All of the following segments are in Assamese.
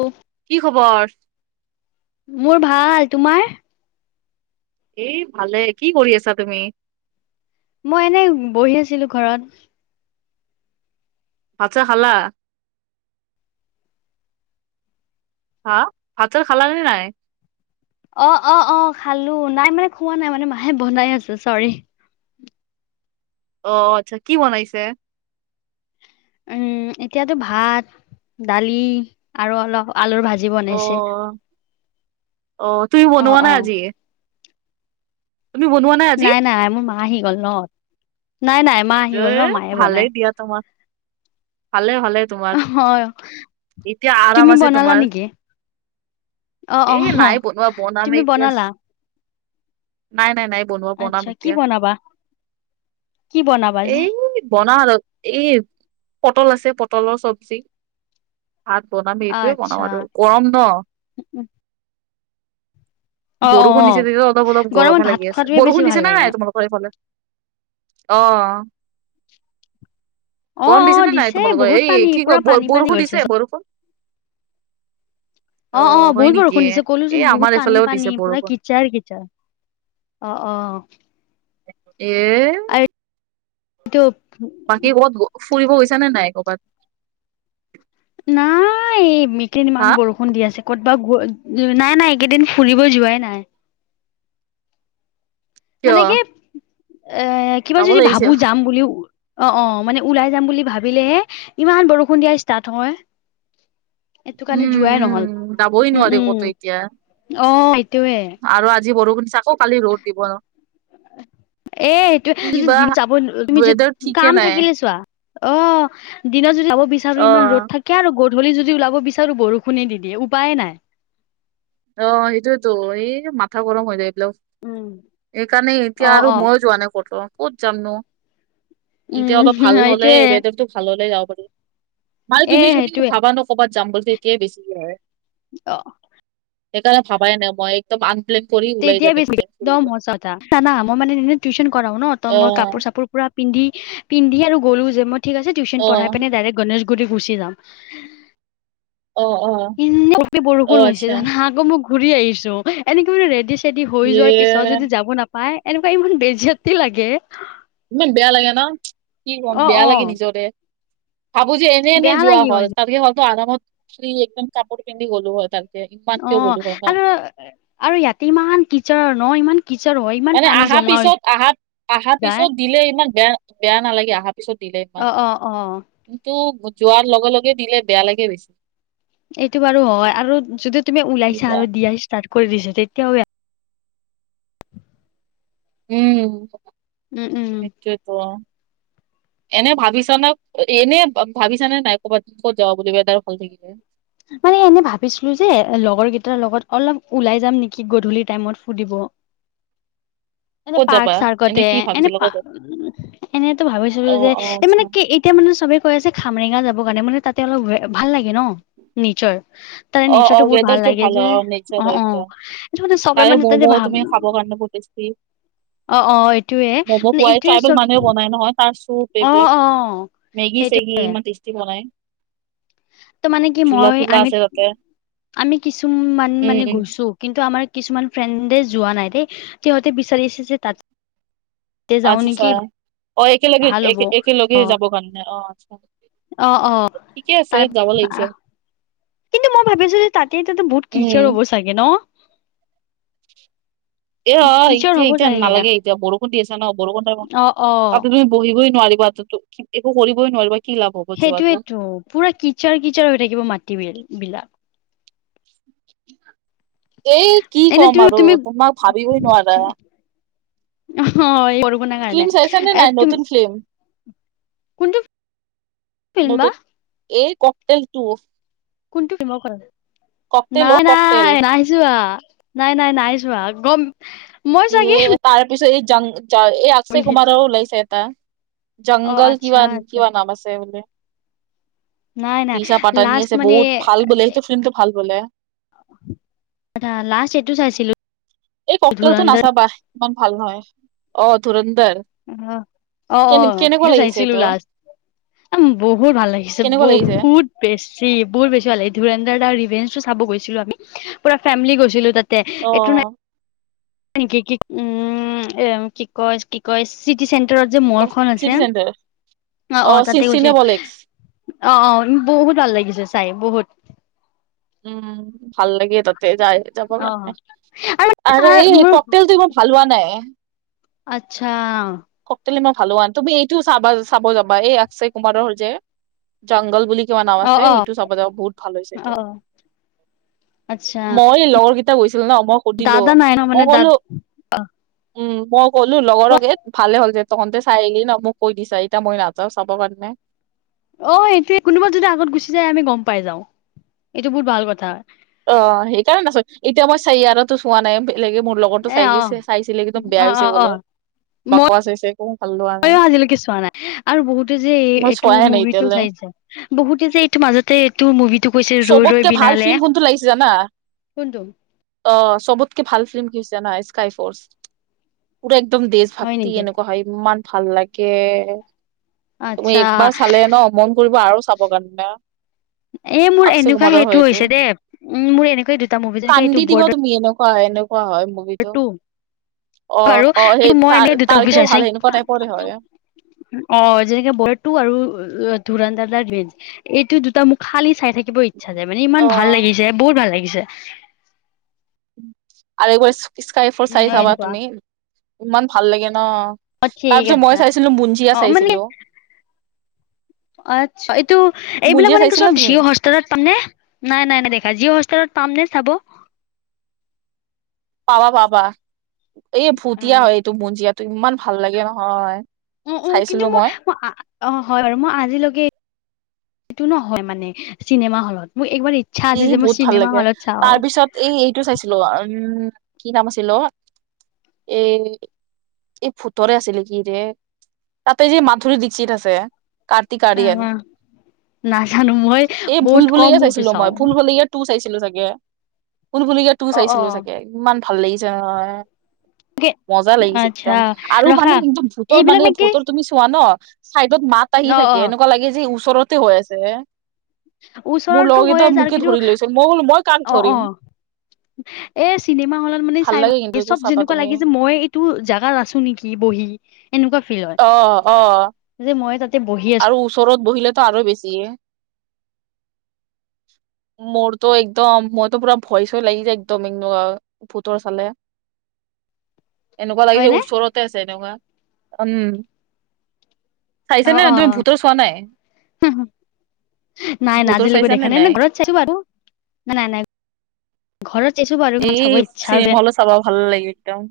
অ'ফ কি খবৰ? মোৰ ভাল, তোমাৰ? এ ভালেই, কি কৰি আছা তুমি? মই এনেই বহি আছিলোঁ‌ ঘৰত। ভাত চাত খালা? হা ভাত চাত খাল নে নাই অ অ অ খালো নাই মানে খোৱা নাই মানে মাহে বনাই আছে চৰি অ আচ্ছা কি বনাইছে উম এতিয়াতো ভাত দালি আৰু অলপ আলুৰ ভাজি অ বনাইছে অ তুমি অ বনোৱা অ নাই আজি তুমি বনোৱা নাই নাই মোৰ মা আহি গল ন নাই নাই মা আহি এ গ'ল ন মায়ে বনাই ভালেই দিয়া তোমাক ভালে ভালে তোমাৰ হয় এতিয়া আৰাম তুমি আছে বনালা তোমাৰ নেকি অ এ অ নাই বনোৱা বনাম তুমি এতিয়া বনালা নাই নাই নাই বনোৱা বনাম আচ্ছা কি এতিয়া বনাবা কি বনাবা আজি এই বনা আৰু এই পটল আছে পটলৰ চবজি ভাত বনাম এইটোৱে আচ্ছা বনাম আৰু গৰম ন অ অ বৰষুণ অ দিছে যে অলপ অলপ গৰমত গৰমে ভাত লাগি আছে খোৱাটোৱে বেছি বৰষুণ ভাল দিছে নে লাগে নাই তোমালোকৰ এইফালে অ অ গৰম অ দিছেনে নাই দিছে তোমালোকৰ বহুত পানী এই কি পুৰা পানী কয় পানী বৰষুণ গৈছে দিছে চব বৰষুণ অ অ হয় বহুত নেকি বৰষুণ দিছে এ ক'লোচোন আমাৰ বহুত পানী এইফালেও দিছে পানী পুৰা বৰষুণ কিচাৰ কিচাৰ অ অ এ টোপ বাকী কবাত ফুৰিব গৈছা নে নাই কৰ'বাত নাই এই মিকিন ইমান হা বৰষুণ বৰষুণ দি আছে ক'তবা নাই নাই এইকেইদিন ফুৰিব যোৱাই নাই কিয় মানে কি এ কিবা যাব যদি লাগিছিল ভাবো যাম বুলিও অ অ মানে ওলাই যাম বুলি ভাবিলেহে ইমান বৰষুণ দিয়া ষ্টাৰ্ট হয় এইটো কাৰণে উম যোৱাই নহল যাবই উম নোৱাৰি ক'তো এতিয়া উম অ সেইটোয়ে আৰু আজি বৰষুণ দিছে আকৌ কালি ৰ'দ দিব ন এ সেইটোৱে যাব তুমি য ৱেডাৰ ঠিকে কাম নাই থাকিলে চোৱা অ দিনত যদি যাব অ বিচাৰো ইমান ৰ'দ থাকে থাকে আৰু গধূলি যদি ওলাব বিচাৰো বৰষুণে দি দিয়ে উপায়ে নাই অ সেইটোয়েতো এই মাথা গৰম হৈ যায় এইবিলাকত এইকাৰণে এতিয়া অ' আৰু অ' মই যোৱা নে ক'তো যাম ন উম ইতিয়াবা ভাল হ'লে সেইটোয়ে ৱেদাৰটো ভাল হলে যাব পাৰিব। মানে এ তুমি যদি সেইটোয়ে ভাবা ন ক'বাত যাম বুলি তেতিয়াই বেছি হয় অ। সেইকাৰণে ভাবাই নাই মই একদম আনপ্লেন কৰি ওলাই যাম একদ। চানা মই মানে টিউচন কৰাও ন ত মই অ', কাপোৰ -চাপোৰ পুৰা। পিন্ধি পিন্ধি আৰু গ'লো যে মই ঠিক আছে টিউশচন পঢ়াই অ', পিনে ডাইৰেক্ট গণেশগুৰিত গুচি যাম। অ অ। উম বৰষুণ অ', হৈছে আচ্ছা জানা আকৌ মই ঘূৰি আহিছো এনেকে মানে ৰেডী চেডী হৈ ইয়ে যোৱাৰ পিছত যদি যাব নাপায় এনেকুৱা ইমান বেজিয়াতি লাগে। ইমান বেয়া লাগে ন কি কম অ বেয়া অ লাগে নিজৰে। ভাবো যে এনে এনে বেয়া যোৱা লাগি হ'ল গৈ তাতকে হয়তো আমৰত ফ্ৰী একদম কাপোৰ পিন্ধি গলো হয় তালে। অ আৰু আৰু ইয়াতে ইমান কিচৰ ন ইমান কিচৰ হয়। ইমান মানে পানী আহা জমা হৈ পিছত আহা আহা যায় পিছত। দিলে ইমান বেয়া-বেয়া নালাগে, আহা পিছত দিলে ইমান। অ অ অ কিন্তু যোৱাৰ লগে লগে দিলে বেয়া লাগে বেছি। এইটো বাৰু হয় আৰু যদি তুমি ওলাইছা কিবা আৰু দিয়া ষ্টাৰ্ট কৰি দিছা তেতিয়াও উম, উম উম সেইটোৱে। এনে ভাবিছ নে এনে ভাবিছানে তাই ক'বাত ক'ত যাব বুলি আৰু ভাল থাকিলে। মানে এনে ভাবিছিলো যে লগৰ কেইটাৰ লগত অলপ ওলাই যাম নেকি গধূলি টাইমত ফুৰিব। [inaudible] এনে ক'ত যাবা পাৰ্ক চাৰ্কতে কি এনে ভাবিছিলা পা ক'ত যাবা এনেতো অ ভাবিছিলো যে অ এই আচ্ছা মানে কি এতিয়া মানে চবে কৈ আছে খামৰেঙা যাব কাৰণে, মানে তাতে অলপ ভাল লাগে ন' নেচাৰ তাৰে অ অ নেচাৰটো বহুত ভাল ৱেডাৰটো লাগে হয় যে অ নেচাৰ অ' হয় একদম অ'। এইটো মানে যে চবেই তাৰে মানে ম'ম' যে ভাৱ তুমি খাব কাৰণে বহুত টেষ্টি অ' এইটোৱে ম'ম' মানে পোৱাই এইটোৱে ট্ৰাইবেল চব মানুহে বনাই নহয় চুপ অ এইবিলাক অ মেগি চেগি সেইটোয়ে ইমান টেষ্টি বনাই। ত' মানে কি জোলা মই তোলা আমি আছে তাতে আমি কিছুমান উম মানে উম গৈছো। কিন্তু আমাৰ কিছুমান ফ্ৰেণ্ডে যোৱা নাই দেই, সিহঁতে বিচাৰিছে যে তাত এই যাওঁ আচ্ছা নে আচ্ছা কি একেলগে একে-একেলগে যাব কাৰণে অ' আচ্ছা। অ অ ঠিকে আছে, যাব তাৰ লাগিছে। কিন্তু মই ভাবিছো যে তাতেটো বহুত উম কিচাৰ হ'ব চাগে ন'। অ' কিচাৰ হ'ব এতিয়া-এতিয়া চাগে নালাগে এতিয়া। বৰষুণ দি আছা ন' বৰষুণ টাইমত অ অ আৰু তুমি বহিবই নোৱাৰিবা তাতো, একো কৰিবই নোৱাৰিবা কি লাভ হ'ব জীৱনটো সেইটোৱেটো পুৰা কিচাৰ কিচাৰ হৈ থাকিব মাটি বিল-বিলাক। এই কি এনে ক'ম তুমি আৰু তুমি তোমাৰ ভাবিবই নোৱাৰা। হ' এই বৰষুণৰ কাৰণে, ফিল্ম চাইছা নে এ নাই তুম নতুন ফিল্ম নতুন [unintelligible] এই ককটেলটো কোনটো [unintelligible] ককটেল অ নাই ককটেল নাই। নাই নাই নাই যোৱা, গম মই চাগে এই তাৰপিছত এই জাং যা এই অক্ষয় বুলি কুমাৰৰ ওলাইছে এটা। অ জংগল আচ্ছা আচ্ছা কিবা-কিবা নাম আছে বোলে। নাই নাই দিছা পাটানী লাষ্ট আছে, মানে বহুত ভাল বোলে সেইটো ফিল্মটো ভাল বোলে। এটা লাষ্ট এইটো চাইছিলো। এই ককটেলতো ধুৰন্ধৰ নাচাবা ইমান ভাল নহয়। অ' ধুৰন্দৰ অহ, অ' অ' সেইটো চাইছিলো এইটো লাষ্ট। এম বহুত ভাল লাগিছে কেনেকুৱা লাগিছে বহুত। বেছি বহুত বেছি ভাল লাগে। এই ধুৰন্দৰ টুৰ ৰিভেঞ্জটো চাব গৈছিলো আমি, পুৰা ফেমিলী গৈছিলো তাত অ এইটো নাই কি কি উম, এ কি কয় কি চিটি চেণ্টাৰত যে মলখন আছে চিটি চেণ্টাৰ অ' চি তাতে গৈছিলো চিনেপলেক্স অ' অ' বহুত ভাল লাগিছিলে চাই বহুত। উম ভাল লাগে তাতে যাই যাবৰ অ কাৰণে আৰু তাৰ এই মোৰ ককতেলটো ইমান ভাল হোৱা নাই। আচ্ছা ককটেল ইমান ভাল হোৱা নাই। তুমি এইটোও চাব-চাবা যাবা এই অক্ষয় কুমাৰৰ যে জংঘল বুলি কিবা নাম অ আছে, অ সেইটো চাব যাব বহুত ভাল হৈছে এইটো। অ আচ্ছা মই লগৰ কেইটা গৈছিলো ন, মই সুধিলো দাদা নাই ন মই মানে দাদ কলো -, অ উম, মই ক'লো কোৱা লগৰক এ ভালে হ'ল দে, তহতে চাই আহিলি ন, মোক কৈ দিছা এতিয়া মই নাযাওঁ চাবৰ কাৰনে! অ সেইটোৱে কোনোবা যদি আগত গুচি যায় আমি গম পাই যাও, এইটো বহুত ভাল কথা। অ সেইকাৰণে নাচাও, এতিয়া মই চাইয়াৰাতো চোৱা নাই। বেলেগে মোৰ লগৰটো এ চাই অ গৈছে চাইছিলে, একদম বেয়া অ হৈছে অ অ বোলে বাকৱাচ হৈছে। একো ভাল লোৱা নাই ম‌ইয়ো আজিলৈকে চোৱা নাই, আৰু বহুতে যে মই এইটো চোৱাই নাই মুভিটো এতিয়ালে। চাইছে। বহুতে যে এইটো মাজতে এইটো মুভিটো কৈছিল ৰৈ ৰৈ চবতকে ভাল বিণালে! ফিল্ম কোনটো লাগিছে জানা! অ, চবতকে ভাল ফিল্ম কি হৈছে জানা স্কাই ফ'ৰ্চ পুৰা একদম বেচ। হয় ফাক্তি নেকি এনেকুৱা হয় ইমান ভাল লাগে, তুমি আচ্ছা একবাৰ চালে ন মন - মন কৰিব আৰু চাব কাৰণে। এ মোৰ অক্ষয় এনেকুৱা কুমাৰৰ হয় সেইটো এইটো হৈছে দে, উম মোৰ এনেকুৱা দু - কান্দি দিবা তুমি এনেকুৱা হয় মোৰ। টু অ বাৰু সেই কিন্তু মই এনে দুটা তাৰ মুভি তেওঁ চাইছো ভাল কেনেকুৱা টাইপৰে হয়। অ যেনেকে বোলেটটো আৰু ধুৰনদাদাৰ গ্ৰীণ এইটো দুটা মোক - খালি চাই থাকিব ইচ্ছা যায়, মানে অ ইমান ভাল লাগিছে বহুত ভাল লাগিছে। আৰু একবাৰ স্কাই ফ'ৰ্চ উম চাই হয় চাবা এনেকুৱা তুমি ইমান ভাল লাগে ন! অ তাৰ ঠিক পিছত আছে মই চাইছিলো অ বুনঞ্জীয়া মানে চাইছিলোঁ। আচ্ছা এইটো এইবিলাক বুঞ্জিয়া মানে চাইছিলা কিছুমান তুমি ভিউ - হস্তষ্টাৰত পাম নে? নাই নাই দেখা যিঅ'হতস্ত ষ্টাৰট পাম নে চাব? পাবা পাবা, এই ভুটিয়া অ' হয় এইটো বুনঞ্জিয়াটো ইমান ভাল লাগে নহয়! উ উ, কিন্তু মই ম‌ অ অ অ হয় বাৰু, মই আজিলৈকে এইটো নহয় মানে চিনেমা হলত মোৰ একবাৰ - এই বহুত ভাল লাগে, তাৰ পিছত এইটো চাইছিলো উম কি নাম আছিলো অ-' এ- এই ভূতৰে আছিলে নেকি দে, তাতে সেই মাধুৰী দীক্ষিত আছে। কাৰ্তিক‌অৰিয়ন অ' নাজানো মই এই ভুল বহুত কম ভুলায়া মুভি চাইছিলো মই। চাওঁ। ভূল ভূলায়া তো অ' চাইছিলো অ' চাগে ইমান ভাল লাগিছে নহয়! মজা লাগিছে আচ্ছা একদম আৰু ৰখা মানে একদম ভূতৰ এইবিলাক মানে নেকি ভূতৰ তুমি চোৱা ন! চাইডত মাত আহি অ' থাকে, অ' এনেকুৱা লাগে যে ওচৰতে হৈ আছে। মোৰ লগৰ ওচৰটো হৈ কেইটা আছে আৰু মোকে কিন্তু ধৰি লৈছিল মই বোলো মই কাক অ অ। ধৰিম এ চিনেমা হলত মানে চাই ভাল কিন্তু লাগে, একবাৰ চব চাবা যেনেকুৱা তুমি লাগে যে মই এইটো জোগাত আছো নেকি বহি। এনেকুৱা ফিল হয়। অ, অ, যে মই তাতে বহি আছো আৰু ওচৰত বহিলেতো আৰু বেছি -। দিএ। মোৰতো একদম মোৰতো পুৰা ভয় চয় লাগি যায় একদম আৰু ভূতৰ চালে। [inaudible] এনেকুৱা লাগে হয় যে নে ওচৰতে আছে এনেকুৱা উম। অ চাইছানে অ তুমি ভূটৰ চোৱা নাই, নাই নাই ভূটৰ আজিলৈকে চাইছা দেখা নে ন নাই? ঘৰত চাইছো বাৰু, নাই নাই, ঘৰত চাইছো বাৰু, ইমান চাব ইচ্ছা নাযায়! চাব ভাল নালাগে একদম।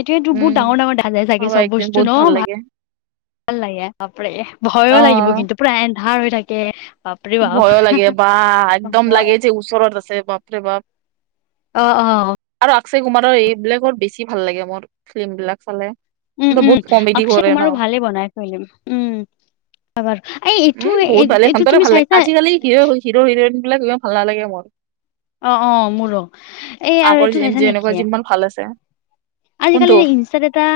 এইটোৱে টো উম বহুত ডাঙৰ ডাঙৰ দেখা যায় চাগে চাবা চব একদিন বস্তু বহুত ন ভাল ভা লাগে -। ভাল লাগে বাপৰে অ ভয়ো লাগিব কিন্তু পুৰা এন্ধাৰ হৈ থাকে। বাপৰে বাপ ভয়ো লাগে বা একদম লাগে যে ওচৰত আছে বাপৰে বাপ, অ' অ' আৰু অক্ষয় কুমাৰৰ এইবিলাকৰ বেছি ভাল লাগে মোৰ ফিল্ম বিলাক চালে। উম -উম বহুত কমেডি অক্ষয় কৰে ন কুমাৰো ভালে বনাই ফিল্ম উম। বাৰ এই এইটো এইটো তুমি চাইছা আজি কালি হিৰ হিৰো হিৰইন বিলাক ইমান ভাল নালাগে মোৰ। অ অ মোৰো এই আৰু আগৰ এইটো চাইছা নেকি যেনেকুৱা যিমান ভাল আছে। আজিকালি কোনটো যে ইনষ্টাত এটা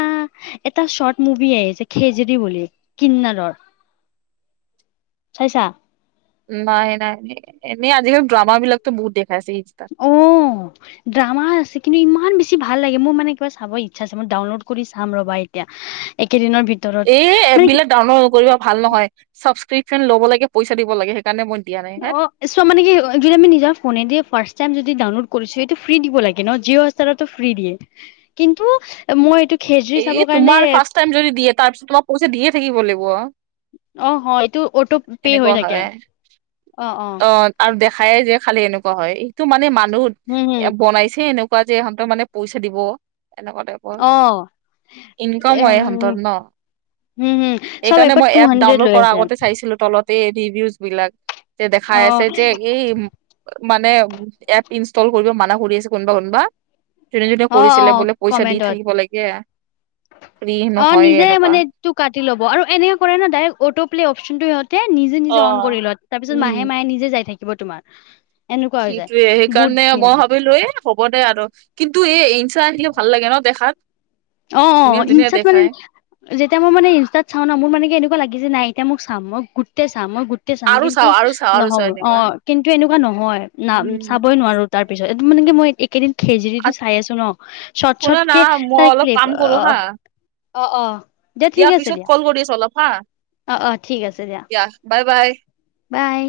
এটা চৰ্ট মুভি আহিছে খেজেৰি বুলি কিন্নৰৰ। চাইছা? নাই -নাই ন এনে আজিকালি ড্ৰামা বিলাকটো বহুত দেখাইছে ইনষ্ট্ৰাত। অ', ড্ৰামা আছে কিন্তু ইমান বেছি ভাল লাগে, মোৰ মানে কিবা চাব ইচ্ছা আছে মই ডাউনলোড কৰি চাম ৰবা এতিয়া। একেদিনৰ ভিতৰত এই এপ মানে কি বিলাক ডাউনলোড নকৰিবা ভাল নহয় ছাবস্ক্ৰিশ্যন ল'ব লাগে পইচা দিব লাগে। সেইকাৰণে মই দিয়া নাই হে অ', চোৱা মানে কি যদি আমি নিজ ফোনেদি ফাৰ্ষ্ট টাইম যদি ডাউনলোড কৰিছো এইটো ফ্ৰী দিব লাগে ন জিঅ' ফ্ৰী দিয়ে কিন্তু মই এইটো খেজ চাব এই কাৰণে তোমাৰ ফাৰ্ষ্ট টাইম যদি দিয়ে তাৰ পিছত তোমাৰ পইচা দিয়ে থাকিব লাগিব। অ' হয় এইটো অটো পে হৈ এনেকুৱা থাকে হয় অ' অ'। আৰু দেখায়ে যে খালি এনেকুৱা হয় সেইটো মানে মানুহ হম, হম, এ বনাইছে এনেকুৱা কোৱা যে ইহঁত মানে পইচা দিব এনেকুৱা টাইপ। অ' ইনকাম হয় উম, ইহঁতৰ ন' হম, হম, চব সেইকাৰণে এপত মই টু এপ হাণ্ড্ৰেড ডাউনলোড লৈ কৰাৰ আছে আগতে চাইছিলো তলত। ৰিভিউজ বিলাক যে দেখাই আছে অ', যে এই মানে এপ ইনষ্টল কৰিব মানা কৰি আছে কোনোবা কোনোবা। যোনে যোনে অ', কৰিছিলে অ', বোলে পইচা দি কমেন্টত থাকিব লাগে ফ্ৰী নহয় এনেকুৱা। তটো কাটি ল'ব আৰু এনে কৰে ন ডাইৰেক্ট অটো' প্লে অফিচ টো সিহঁতৰ তে নিজে নিজে অন কৰি লয় তাৰপিছত মাহে উম মাহে নিজে যাই থাকিব তোমাৰ। এনেকুৱা হৈ যায় সেইটোয়ে বহুত সেইকাৰণে ধুনীয়া। মই ভাবিলোৱে হ'ব দে আৰু কিন্তু এই আহিলে ভাল লাগে ন দেখাত অ অ ধুনীয়া ধুনীয়া ইনষ্টাত মানে দেখাই। যেতিয়া মই মানে ইনষ্টাত চাও ন মোৰ মানে এনেকুৱা লাগি যে নাই এতিয়া মোক চাম মই গোটেই চাম মই চাম আৰু কিন্তু চাও আৰু চাও আৰু নহব চাও এনেকুৱা অ' কিন্তু এনেকুৱা নহয় ন চাবই উম নোৱাৰো। তাৰ পিছত এইটো মানে কি মই এই একেইদিন খেজৰিটো চাই আছো ন। চট শুনা না চটকে মই তাই অলপ ক্লে কাম কৰো হা আহ অ' অ', দিয়া পিছত কল কৰি আছ অলপ হা। অ' অ' ঠিক আছে দিয়া। দিয়া বাই বাই, বাই।